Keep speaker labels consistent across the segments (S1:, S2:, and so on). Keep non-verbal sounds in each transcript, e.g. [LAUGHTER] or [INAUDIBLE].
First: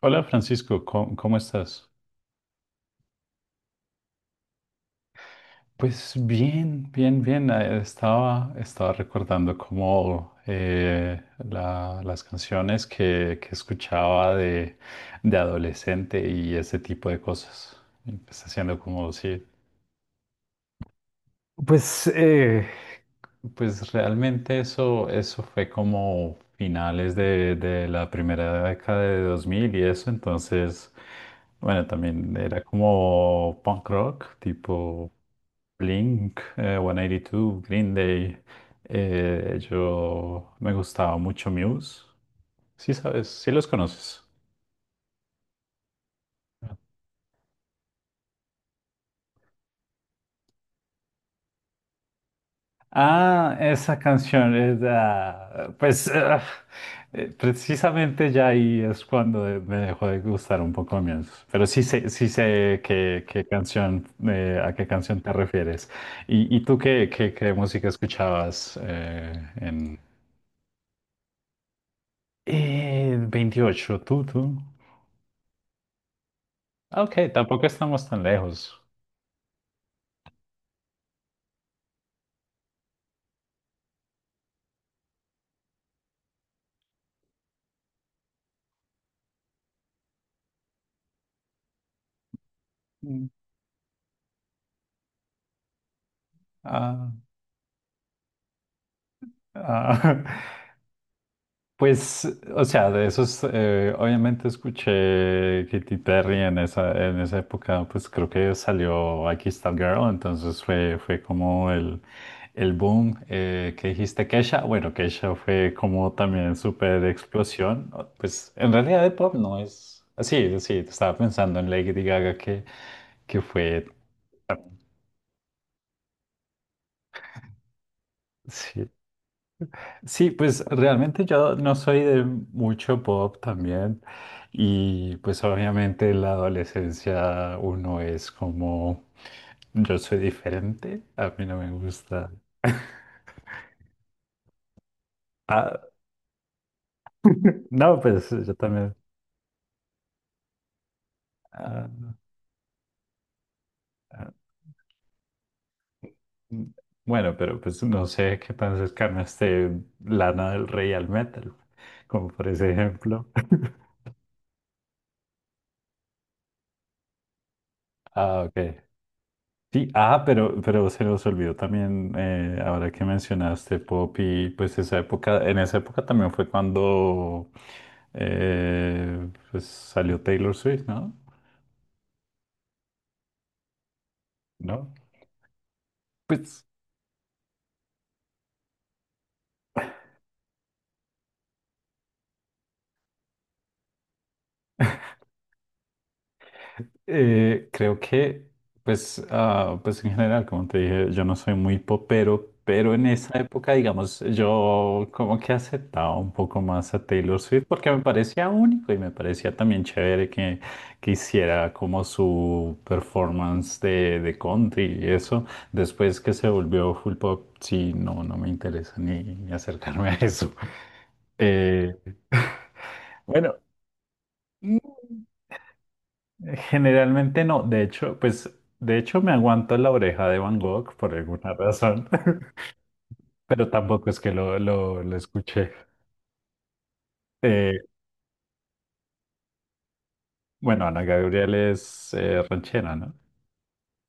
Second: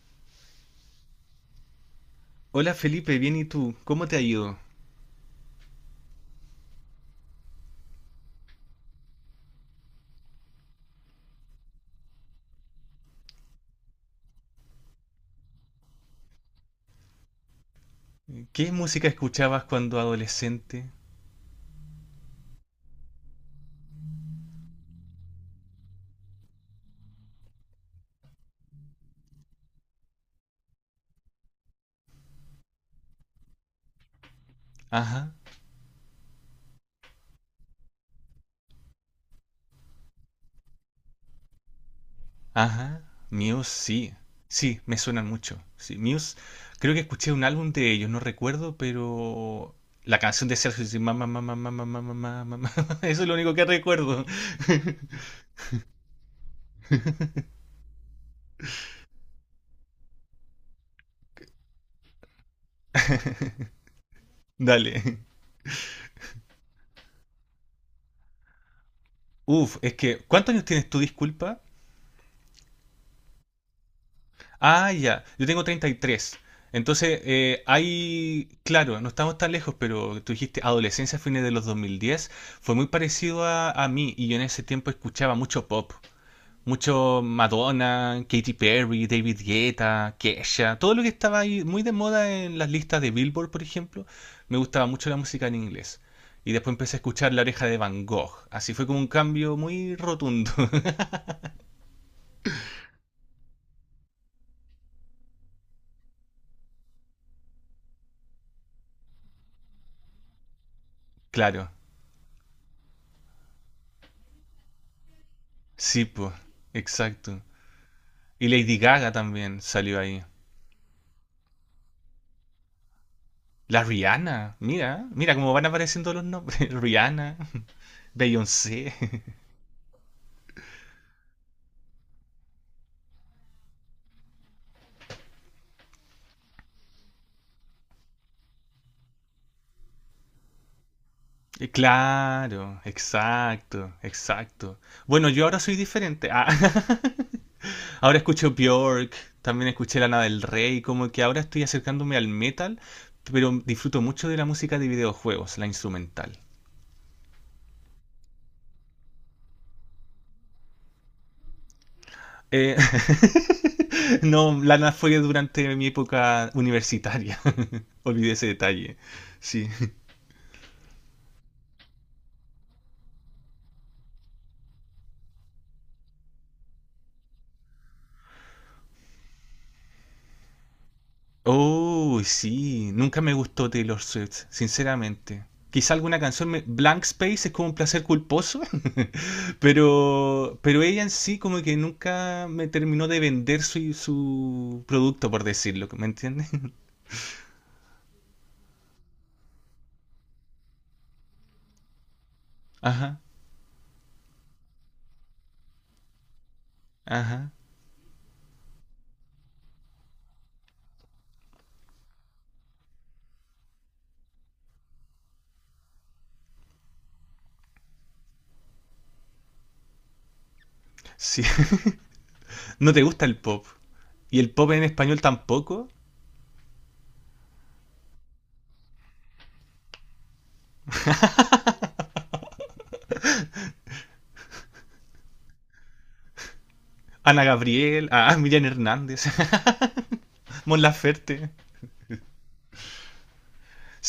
S1: Hola Francisco, ¿cómo estás?
S2: Hola Felipe, bien, ¿y tú, cómo te ha ido?
S1: Pues bien, bien, bien. Estaba recordando cómo la- las canciones que escuchaba de adolescente y ese tipo de cosas. Empecé
S2: ¿Qué
S1: haciendo
S2: música
S1: como, sí.
S2: escuchabas cuando adolescente?
S1: Pues eh, Pues realmente eso, eso fue como finales de la primera década de 2000 y eso, entonces, bueno, también era como punk rock, tipo
S2: Ajá,
S1: Blink, 182, Green Day. Yo me gustaba mucho Muse. Sí,
S2: ajá.
S1: sabes, sí los
S2: Muse sí,
S1: conoces.
S2: sí, me suenan mucho. Sí, Muse, creo que escuché un álbum de ellos, no recuerdo, pero la canción de Sergio dice mamá, mamá, mamá, mamá, mamá, mamá, [LAUGHS] eso es lo único
S1: Ah,
S2: que
S1: esa
S2: recuerdo.
S1: canción es, ah, pues ah, precisamente ya ahí es cuando me dejó de gustar un poco menos. Pero sí sé qué,
S2: [LAUGHS]
S1: qué canción, a qué
S2: Dale.
S1: canción te refieres. ¿Y tú qué, qué, qué música escuchabas eh,
S2: Uf, es
S1: en
S2: que, ¿cuántos años tienes tú, disculpa?
S1: eh, 28? ¿Tú?
S2: Ah, ya. Yo tengo 33.
S1: Ah, ok,
S2: Entonces,
S1: tampoco estamos tan
S2: hay,
S1: lejos.
S2: claro, no estamos tan lejos, pero tú dijiste adolescencia, fines de los 2010, fue muy parecido a mí, y yo en ese tiempo escuchaba mucho pop, mucho Madonna, Katy Perry, David Guetta, Kesha, todo lo que estaba ahí muy de moda en las listas de
S1: Mm.
S2: Billboard, por ejemplo, me gustaba mucho la música en inglés. Y después empecé a
S1: Ah,
S2: escuchar La Oreja de Van Gogh. Así fue como un cambio muy
S1: ah.
S2: rotundo.
S1: [LAUGHS]
S2: [LAUGHS]
S1: Pues, o sea, de esos, obviamente escuché Katy Perry en esa época, pues creo que salió Aquí está el Girl, entonces fue, fue
S2: Claro,
S1: como el boom que dijiste Kesha. Bueno, Kesha fue
S2: sí,
S1: como
S2: pues,
S1: también súper
S2: exacto.
S1: explosión, ¿no?
S2: Y
S1: Pues en
S2: Lady
S1: realidad
S2: Gaga
S1: el pop no
S2: también salió
S1: es
S2: ahí.
S1: así, sí, estaba pensando en Lady Gaga que
S2: La
S1: fue.
S2: Rihanna, mira, mira cómo van apareciendo los nombres. [LAUGHS] Rihanna,
S1: Sí,
S2: Beyoncé. [LAUGHS]
S1: sí, pues realmente yo no soy de mucho pop también y pues obviamente en la adolescencia uno es como yo soy diferente, a mí no me gusta.
S2: Claro, exacto, exacto. Bueno, yo ahora soy
S1: Ah,
S2: diferente. Ah, [LAUGHS]
S1: no,
S2: ahora
S1: pues
S2: escucho
S1: yo también.
S2: Bjork, también escuché Lana del Rey, como que ahora estoy
S1: Ah,
S2: acercándome al metal, pero disfruto mucho
S1: ah,
S2: de la música de videojuegos, la instrumental.
S1: mm, bueno, pero pues no sé qué tan cercano esté Lana del Rey al metal, como por ese
S2: Eh,
S1: ejemplo. [LAUGHS]
S2: [LAUGHS] no, Lana fue durante mi época universitaria. [LAUGHS] Olvidé
S1: Ah,
S2: ese
S1: ok.
S2: detalle. Sí.
S1: Sí, ah, pero se nos olvidó también, ahora que mencionaste pop y pues esa época, en esa época también fue cuando salió Taylor Swift, ¿no?
S2: Oh, sí. Nunca me gustó Taylor Swift,
S1: ¿No?
S2: sinceramente. Quizá alguna canción,
S1: Pues
S2: Blank Space es como un placer culposo, [LAUGHS] pero ella en sí como que nunca me terminó de vender su, su producto, por decirlo, ¿me entiendes? [LAUGHS]
S1: Eh, creo que, pues, ah, pues en general, como te dije, yo no soy muy popero, pero en
S2: Ajá,
S1: esa época, digamos, yo como que aceptaba un poco más a Taylor
S2: ajá,
S1: Swift porque me parecía único y me parecía también chévere que hiciera como su performance de country y eso. Después que se volvió full pop, sí, no, no me interesa ni, ni acercarme a eso.
S2: sí.
S1: Eh,
S2: [LAUGHS] ¿No te gusta el
S1: bueno.
S2: pop? ¿Y el pop en español tampoco?
S1: Generalmente no, de hecho, pues de hecho me aguanto la oreja de Van Gogh por alguna razón, [LAUGHS] pero tampoco es que lo escuché.
S2: Ana
S1: Eh,
S2: Gabriel, ah, Miriam Hernández. [LAUGHS] Mon
S1: bueno, Ana
S2: Laferte.
S1: Gabriel es ranchera, ¿no?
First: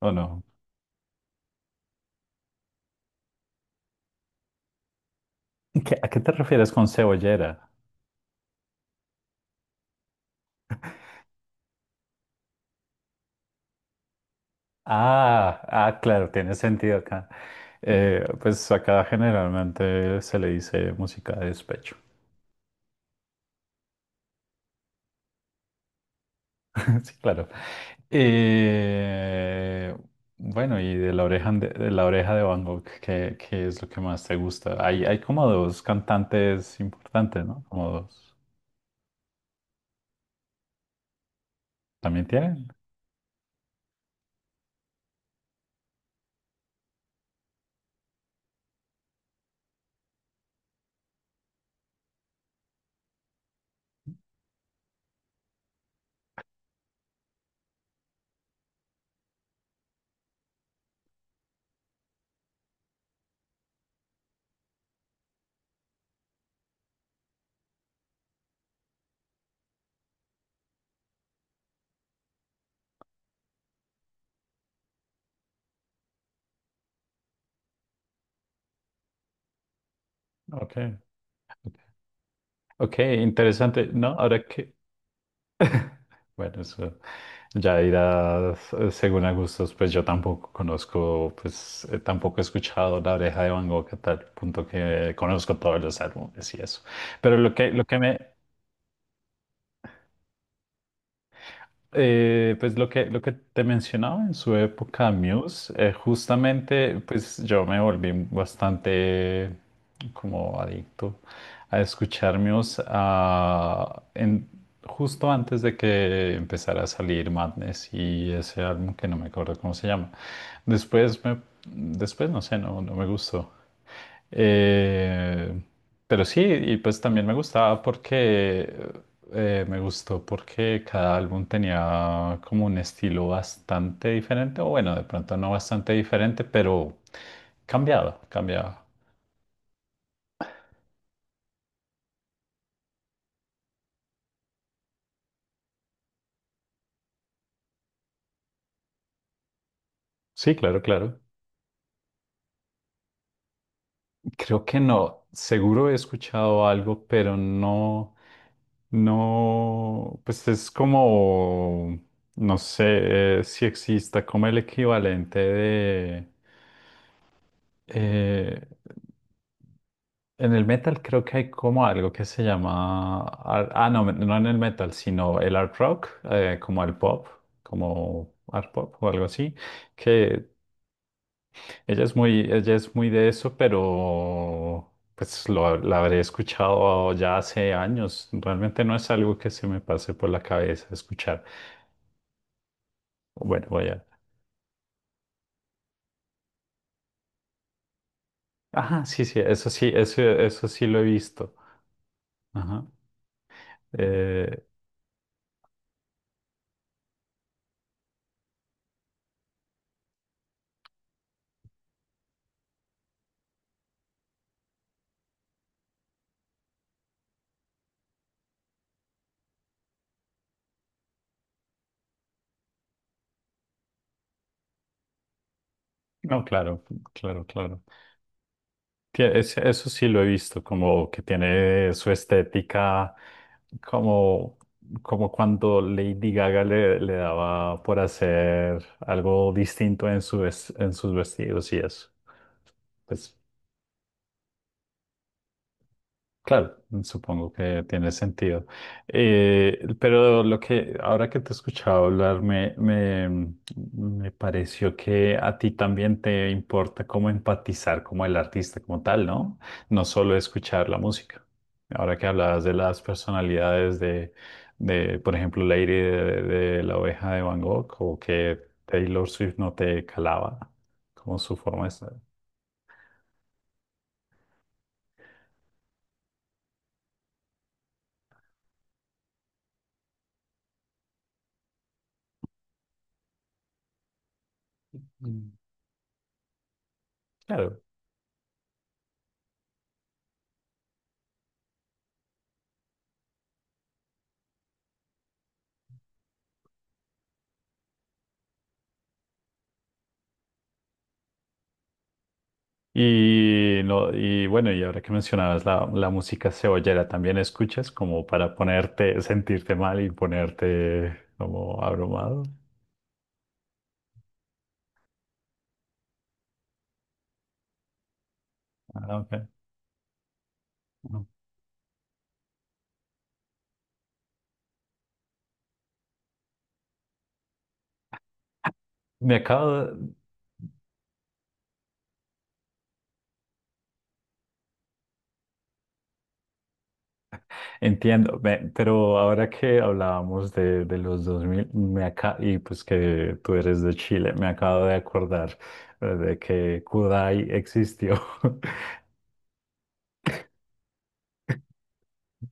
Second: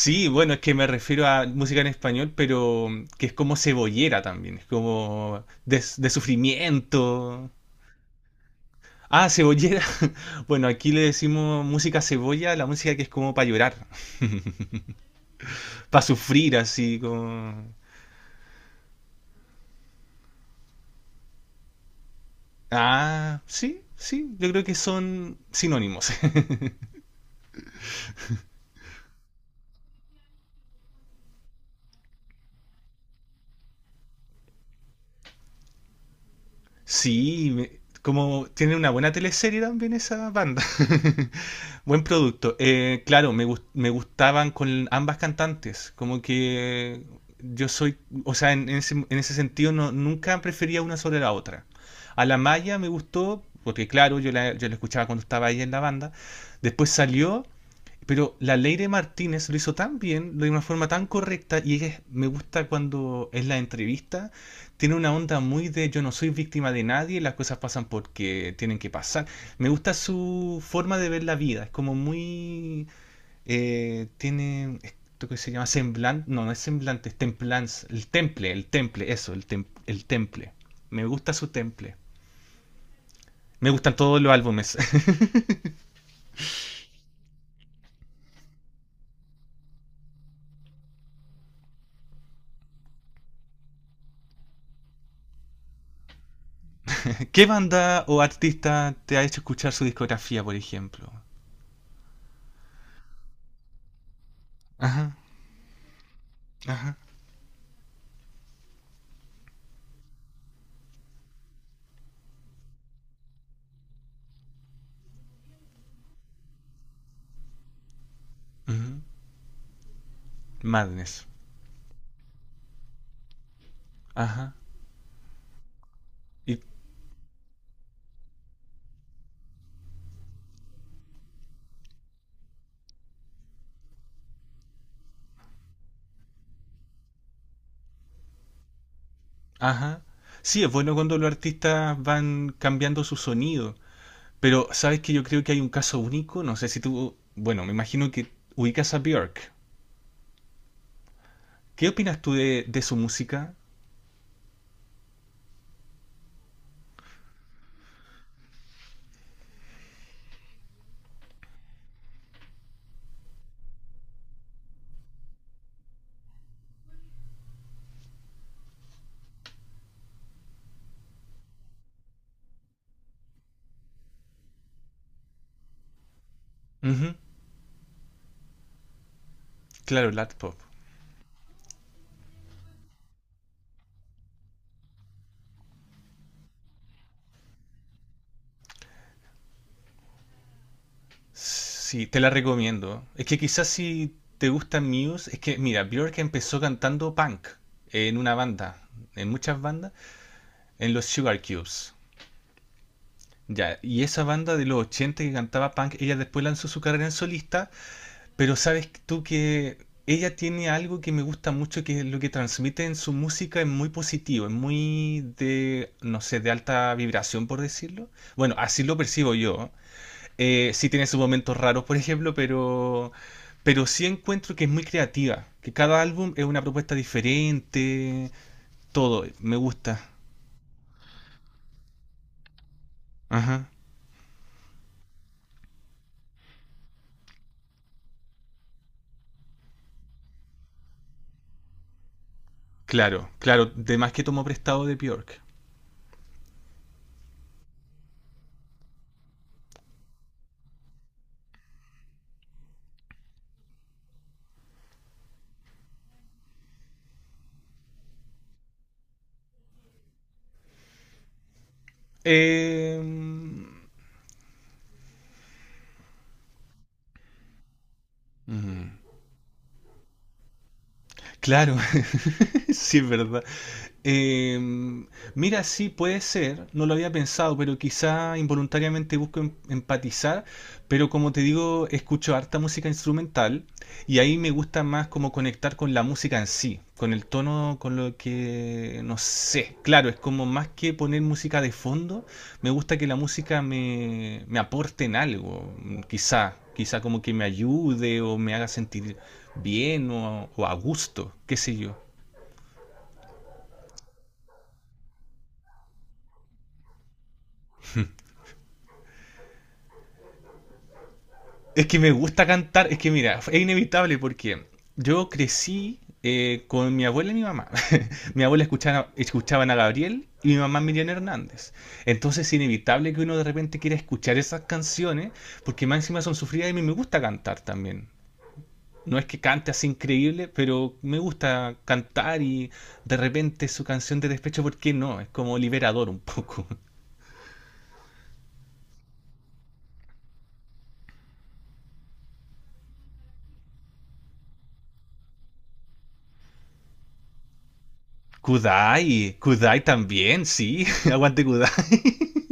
S1: ¿O no?
S2: bueno, es que me refiero a música en español, pero que es como cebollera también, es como
S1: ¿Qué- a
S2: de
S1: qué te refieres con
S2: sufrimiento.
S1: cebollera?
S2: Ah, cebollera. [LAUGHS] Bueno, aquí le decimos música cebolla, la música que es como para llorar, [LAUGHS]
S1: Ah, ah,
S2: para
S1: claro, tiene
S2: sufrir, así
S1: sentido acá.
S2: como...
S1: Pues acá generalmente se le dice música de despecho.
S2: Ah, sí, sí, yo creo que son sinónimos. [LAUGHS]
S1: [LAUGHS] Sí, claro. Eh, bueno, y de la oreja de la oreja de Van Gogh, ¿qué, qué es lo que más te gusta? Hay como dos cantantes importantes,
S2: Sí,
S1: ¿no? Como dos.
S2: como tiene una buena teleserie también esa banda. [LAUGHS] Buen
S1: ¿También
S2: producto.
S1: tienen?
S2: Claro, me, me gustaban con ambas cantantes. Como que yo soy, o sea, en ese sentido no, nunca prefería una sobre la otra. A la Maya me gustó, porque claro, yo la, yo la escuchaba cuando estaba ella en la banda. Después salió, pero la Leire Martínez lo hizo tan bien, lo de una forma tan correcta, y me gusta cuando es la entrevista, tiene una onda muy de yo no soy víctima de nadie, las cosas pasan porque tienen que pasar. Me gusta su forma de ver la vida, es como muy... tiene esto que se llama semblante, no, no es semblante, es templanza, el temple, eso, el temple.
S1: Ok.
S2: Me gusta su temple.
S1: Ok,
S2: Me
S1: interesante.
S2: gustan
S1: No,
S2: todos los
S1: ahora que,
S2: álbumes.
S1: bueno, eso ya irás según a gustos, pues yo tampoco conozco, pues tampoco he escuchado La Oreja de Van Gogh a tal punto que conozco todos los álbumes y eso.
S2: [LAUGHS]
S1: Pero
S2: ¿Qué
S1: lo que
S2: banda
S1: me.
S2: o artista te ha hecho escuchar su discografía, por ejemplo?
S1: Pues lo que te mencionaba en su época
S2: Ajá,
S1: Muse,
S2: ajá.
S1: justamente pues yo me volví bastante como adicto a escuchar Muse justo antes de que empezara a salir Madness y ese álbum
S2: Ujú.
S1: que no me acuerdo cómo se llama. Después
S2: Madness.
S1: me, después no sé, no, no me gustó.
S2: Ajá.
S1: Eh, pero sí,
S2: ¿Y
S1: y pues también me gustaba porque me gustó porque cada álbum tenía como un estilo bastante diferente, o bueno, de pronto no bastante diferente, pero cambiado, cambiado.
S2: Ajá. Sí, es bueno cuando los artistas van cambiando su sonido, pero sabes que yo creo que hay un caso único, no sé si tú, bueno, me imagino que ubicas a Björk.
S1: Sí, claro, claro.
S2: ¿Qué opinas tú de su música?
S1: Creo que no. Seguro he escuchado algo, pero no, no, pues es como, no sé si exista como el equivalente de, eh, en el metal creo que hay como algo que se llama, ar- ah, no, no en el metal, sino el art rock, como el
S2: Ujú.
S1: pop, como art pop o algo así,
S2: Claro, el
S1: que
S2: pop.
S1: ella es muy de eso, pero pues lo, la habré escuchado ya hace años. Realmente no es algo que se me pase por la cabeza escuchar.
S2: Sí, te la recomiendo. Es que quizás
S1: Bueno, voy a...
S2: si te gusta Muse, es que mira, Björk empezó cantando punk en una banda,
S1: Ajá, sí,
S2: en muchas
S1: sí,
S2: bandas,
S1: eso sí
S2: en
S1: lo he
S2: los Sugar
S1: visto.
S2: Cubes.
S1: Ajá.
S2: Ya, y esa banda de
S1: Eh,
S2: los 80 que cantaba punk, ella después lanzó su carrera en solista. Pero sabes tú que ella tiene algo que me gusta mucho, que lo que transmite en su música es muy positivo, es muy de, no sé, de alta vibración, por decirlo. Bueno, así lo percibo yo. Sí tiene sus momentos raros, por ejemplo, pero sí encuentro que es muy creativa, que cada álbum
S1: no,
S2: es una
S1: claro,
S2: propuesta
S1: claro, claro.
S2: diferente, todo,
S1: Tie-
S2: me
S1: es- eso sí
S2: gusta.
S1: lo he visto, como que tiene su estética,
S2: Ajá.
S1: como, como cuando Lady Gaga le, le daba por hacer algo distinto en su, ves- en sus vestidos y eso.
S2: Claro,
S1: Pues.
S2: claro, de más que tomó prestado de Björk.
S1: Claro, supongo que tiene sentido. Pero lo que ahora que te he escuchado hablar, me pareció que a ti también te importa cómo empatizar como el artista como tal, ¿no? No solo escuchar la música. Ahora que hablabas de
S2: Eh,
S1: las personalidades de por ejemplo, Lady de La Oveja de Van Gogh o que
S2: mm,
S1: Taylor Swift no te calaba como su
S2: claro.
S1: forma de estar.
S2: [LAUGHS] [LAUGHS] Sí, es verdad. Eh, mira, sí, puede ser, no lo había pensado, pero quizá involuntariamente busco empatizar, pero como te digo, escucho harta música instrumental y ahí me gusta más como
S1: Mm.
S2: conectar con la música en sí, con el tono,
S1: Claro.
S2: con lo que, no sé, claro, es como más que poner música de fondo, me gusta que la música me, me aporte en algo, mm, quizá, quizá como que me ayude o me haga sentir bien o a gusto, qué sé yo.
S1: Y, no, y bueno, y ahora que mencionabas la, la música cebollera, ¿también escuchas como para ponerte, sentirte mal y ponerte como
S2: Es que me
S1: abrumado?
S2: gusta cantar, es que mira, es inevitable porque yo crecí con mi abuela y mi mamá. [LAUGHS] Mi abuela escuchaba,
S1: Ah, ok.
S2: escuchaban a Gabriel y mi mamá Miriam
S1: No.
S2: Hernández. Entonces es inevitable que uno de repente quiera escuchar esas canciones porque más encima son sufridas y a mí me gusta cantar también. No es
S1: Me
S2: que
S1: acabo,
S2: cante así
S1: de-
S2: increíble, pero me gusta cantar y de repente su canción de despecho, ¿por qué no? Es como liberador un poco. [LAUGHS]
S1: entiendo, me- pero ahora que hablábamos de los 2000 me acá, y pues que tú eres de Chile, me acabo de acordar de que Kudai existió.
S2: Kudai, Kudai también, sí, [LAUGHS] aguante Kudai.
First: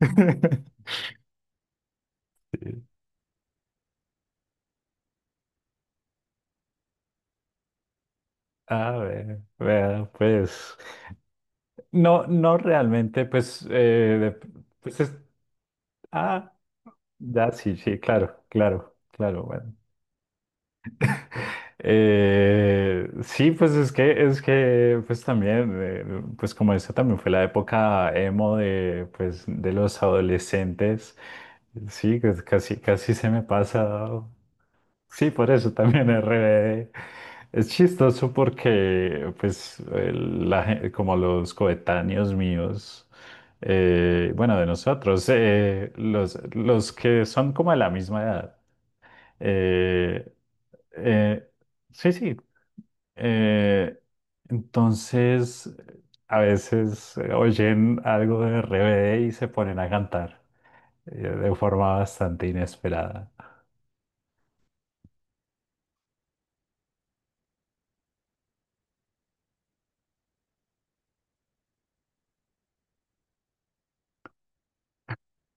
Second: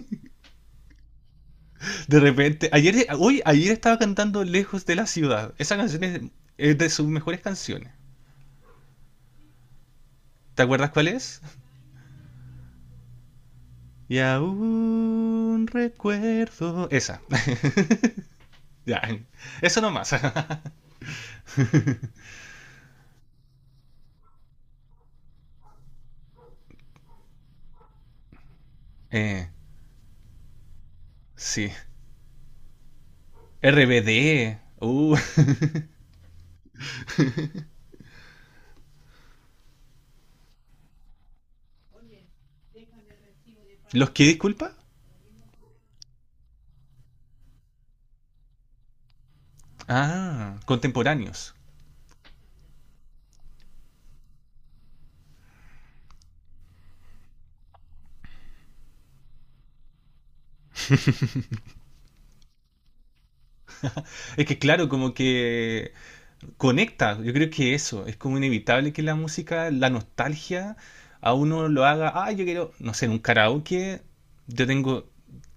S1: [LAUGHS]
S2: De repente,
S1: Sí.
S2: ayer, hoy, ayer estaba cantando Lejos de la Ciudad. Esa canción es de sus mejores canciones.
S1: Ah, ve- vea,
S2: ¿Te
S1: pues.
S2: acuerdas cuál es?
S1: No, no realmente, pues,
S2: Y
S1: de- pues es-
S2: aún
S1: ah,
S2: recuerdo. Esa.
S1: ya sí, sí, claro,
S2: [LAUGHS]
S1: claro,
S2: Ya.
S1: claro, bueno.
S2: Eso nomás.
S1: [LAUGHS] Sí, pues es que, pues también, pues como esa también fue la época emo de, pues,
S2: [LAUGHS] eh,
S1: de los adolescentes,
S2: sí.
S1: sí, pues casi, casi se me pasa.
S2: RBD.
S1: Sí, por eso también es re- es chistoso porque, pues, el- la gen- como los coetáneos míos,
S2: ¿Los que
S1: bueno, de
S2: disculpa?
S1: nosotros, los que son como de la misma edad. eh,
S2: Ah,
S1: eh,
S2: contemporáneos.
S1: sí, sí. eh, entonces, a veces oyen algo de RBD y se ponen a cantar, de forma bastante inesperada.
S2: Es que claro, como que conecta. Yo creo que eso, es como inevitable que la música, la nostalgia, a uno lo haga, ah, yo quiero, no sé, en un karaoke, yo tengo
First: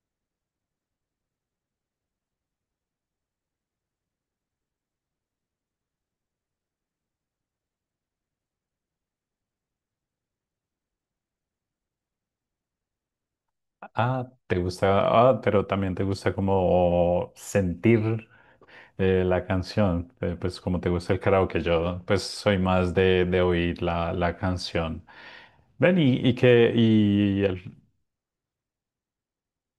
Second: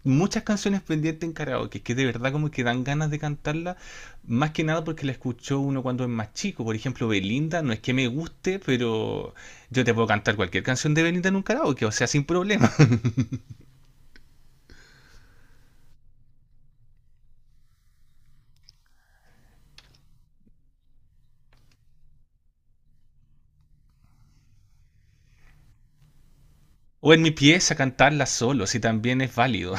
S2: muchas canciones pendientes en karaoke, que de verdad como que dan ganas de cantarla, más que nada porque la escuchó uno cuando es más chico. Por ejemplo, Belinda, no es que me guste, pero yo te puedo cantar cualquier canción de Belinda en un karaoke, o sea, sin problema. [LAUGHS]
S1: Ah, te gusta, ah, pero también te gusta como sentir la canción, pues como te gusta el karaoke, yo pues soy más de oír la, la canción. Ven y que,
S2: O en mi
S1: y
S2: pieza
S1: el,
S2: cantarla solo, si también es válido.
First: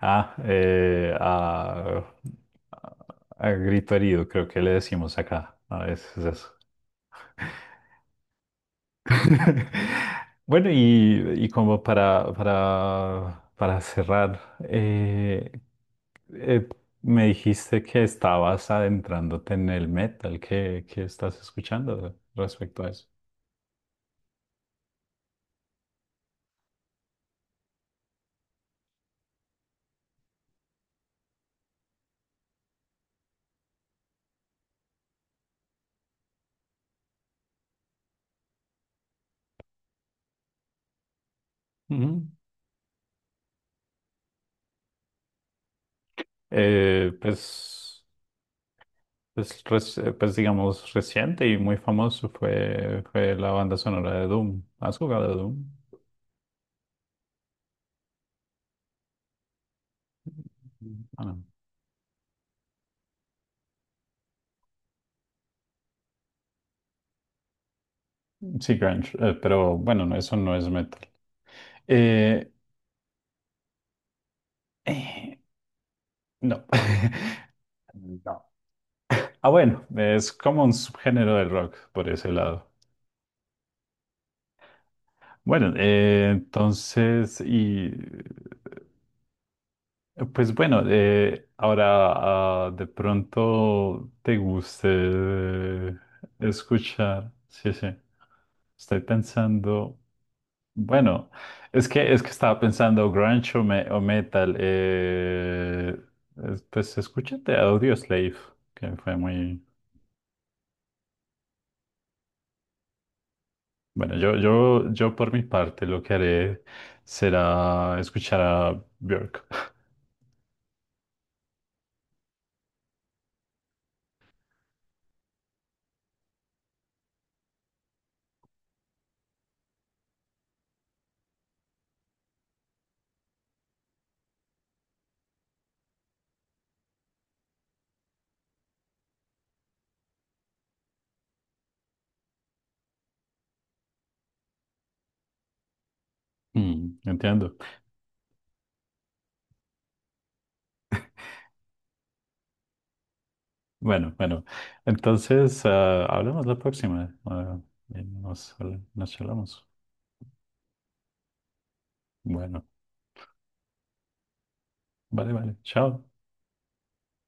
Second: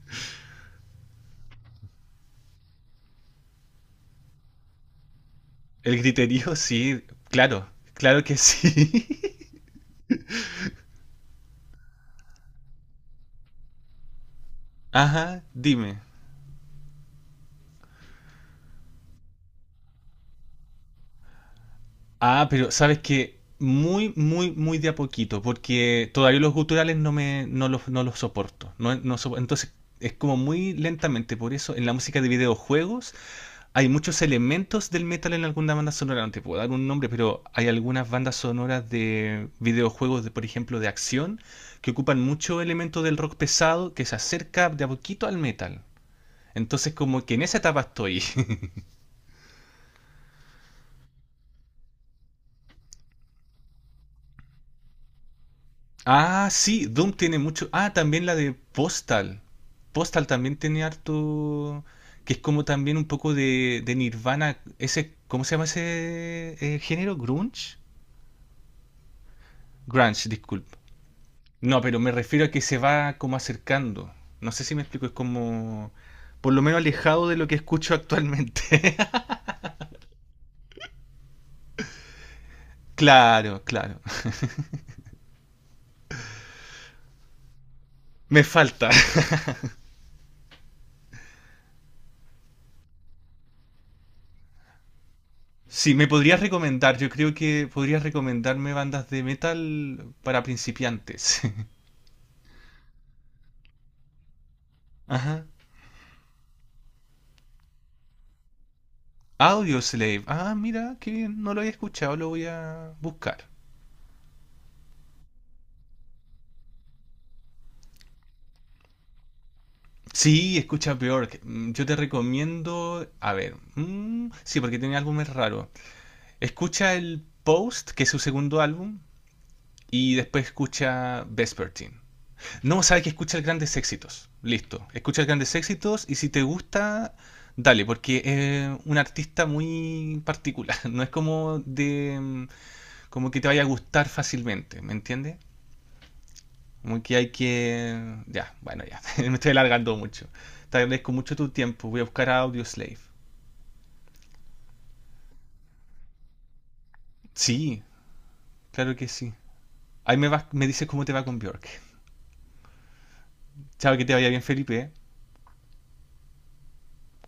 S1: ah, eh, ah, a grito herido, creo que le decimos acá,
S2: [LAUGHS]
S1: a
S2: El
S1: veces
S2: griterío,
S1: eso.
S2: sí, claro, claro que sí. [LAUGHS]
S1: [LAUGHS] Bueno, y como para cerrar,
S2: Ajá,
S1: eh.
S2: dime.
S1: Eh, me dijiste que estabas adentrándote en el metal. ¿Qué, qué estás escuchando
S2: Ah, pero
S1: respecto a
S2: sabes
S1: eso?
S2: que muy, muy, muy de a poquito, porque todavía los guturales no me, no los, no los soporto. No, entonces es como muy lentamente, por eso en la música de videojuegos hay muchos elementos del metal en alguna banda sonora. No te puedo dar un nombre, pero hay algunas bandas sonoras de videojuegos, de, por ejemplo, de acción, que ocupan
S1: Ujú.
S2: mucho elemento del rock pesado que se acerca de a poquito al metal. Entonces
S1: Eh,
S2: como que en esa etapa
S1: pues,
S2: estoy. [LAUGHS]
S1: pues, reci- pues, digamos, reciente y muy famoso fue, fue la banda sonora de Doom. ¿Has jugado a Doom?
S2: Ah, sí, Doom tiene mucho. Ah, también la de Postal. Postal también tiene
S1: Ah, no.
S2: harto. Que es como también un poco de Nirvana. Ese, ¿cómo se llama ese género? ¿Grunge?
S1: Sí, grunge, pero bueno, no,
S2: Grunge,
S1: eso no es
S2: disculpe.
S1: metal.
S2: No, pero me refiero a
S1: Eh,
S2: que se va como acercando. No sé si me explico, es
S1: eh,
S2: como... Por lo
S1: no.
S2: menos alejado de
S1: [LAUGHS]
S2: lo que escucho
S1: No.
S2: actualmente. [LAUGHS]
S1: Ah, bueno, es como un subgénero del rock por ese lado.
S2: Claro, claro.
S1: Bueno, entonces, y
S2: Me falta.
S1: pues bueno, ahora de pronto te guste
S2: Sí, me podrías recomendar. Yo creo
S1: escuchar.
S2: que
S1: Sí, sí.
S2: podrías recomendarme
S1: Estoy
S2: bandas de
S1: pensando.
S2: metal para
S1: Bueno,
S2: principiantes.
S1: es que estaba pensando grunge o, me- o metal.
S2: [LAUGHS] Ajá.
S1: Es- pues escúchate Audioslave, que fue muy.
S2: Audio Slave. Ah, mira, qué bien. No lo había escuchado, lo voy a buscar.
S1: Bueno, yo por mi parte lo que haré será escuchar a Björk. [LAUGHS]
S2: Sí, escucha peor. Mm, yo te recomiendo. A ver. Mm, sí, porque tiene álbumes raros. Escucha el Post, que es su segundo álbum. Y después escucha Vespertine. No, sabes que escucha el Grandes Éxitos. Listo. Escucha el Grandes Éxitos. Y si te gusta, dale, porque es un artista muy particular. [LAUGHS] No es como de. Como que te vaya a gustar fácilmente. ¿Me entiendes?
S1: Mm,
S2: Como que hay
S1: entiendo.
S2: que... Ya, bueno, ya. [LAUGHS] Me estoy alargando mucho. Te agradezco mucho tu tiempo. Voy a buscar a Audioslave.
S1: Bueno, bueno. Entonces, ah, hablamos la próxima. Ah,
S2: Sí,
S1: y nos,
S2: claro que
S1: nos
S2: sí.
S1: charlamos.
S2: Ahí me, me dices cómo te va con Björk.
S1: Bueno,
S2: Chao, que te vaya bien, Felipe.
S1: vale, vale. Chao.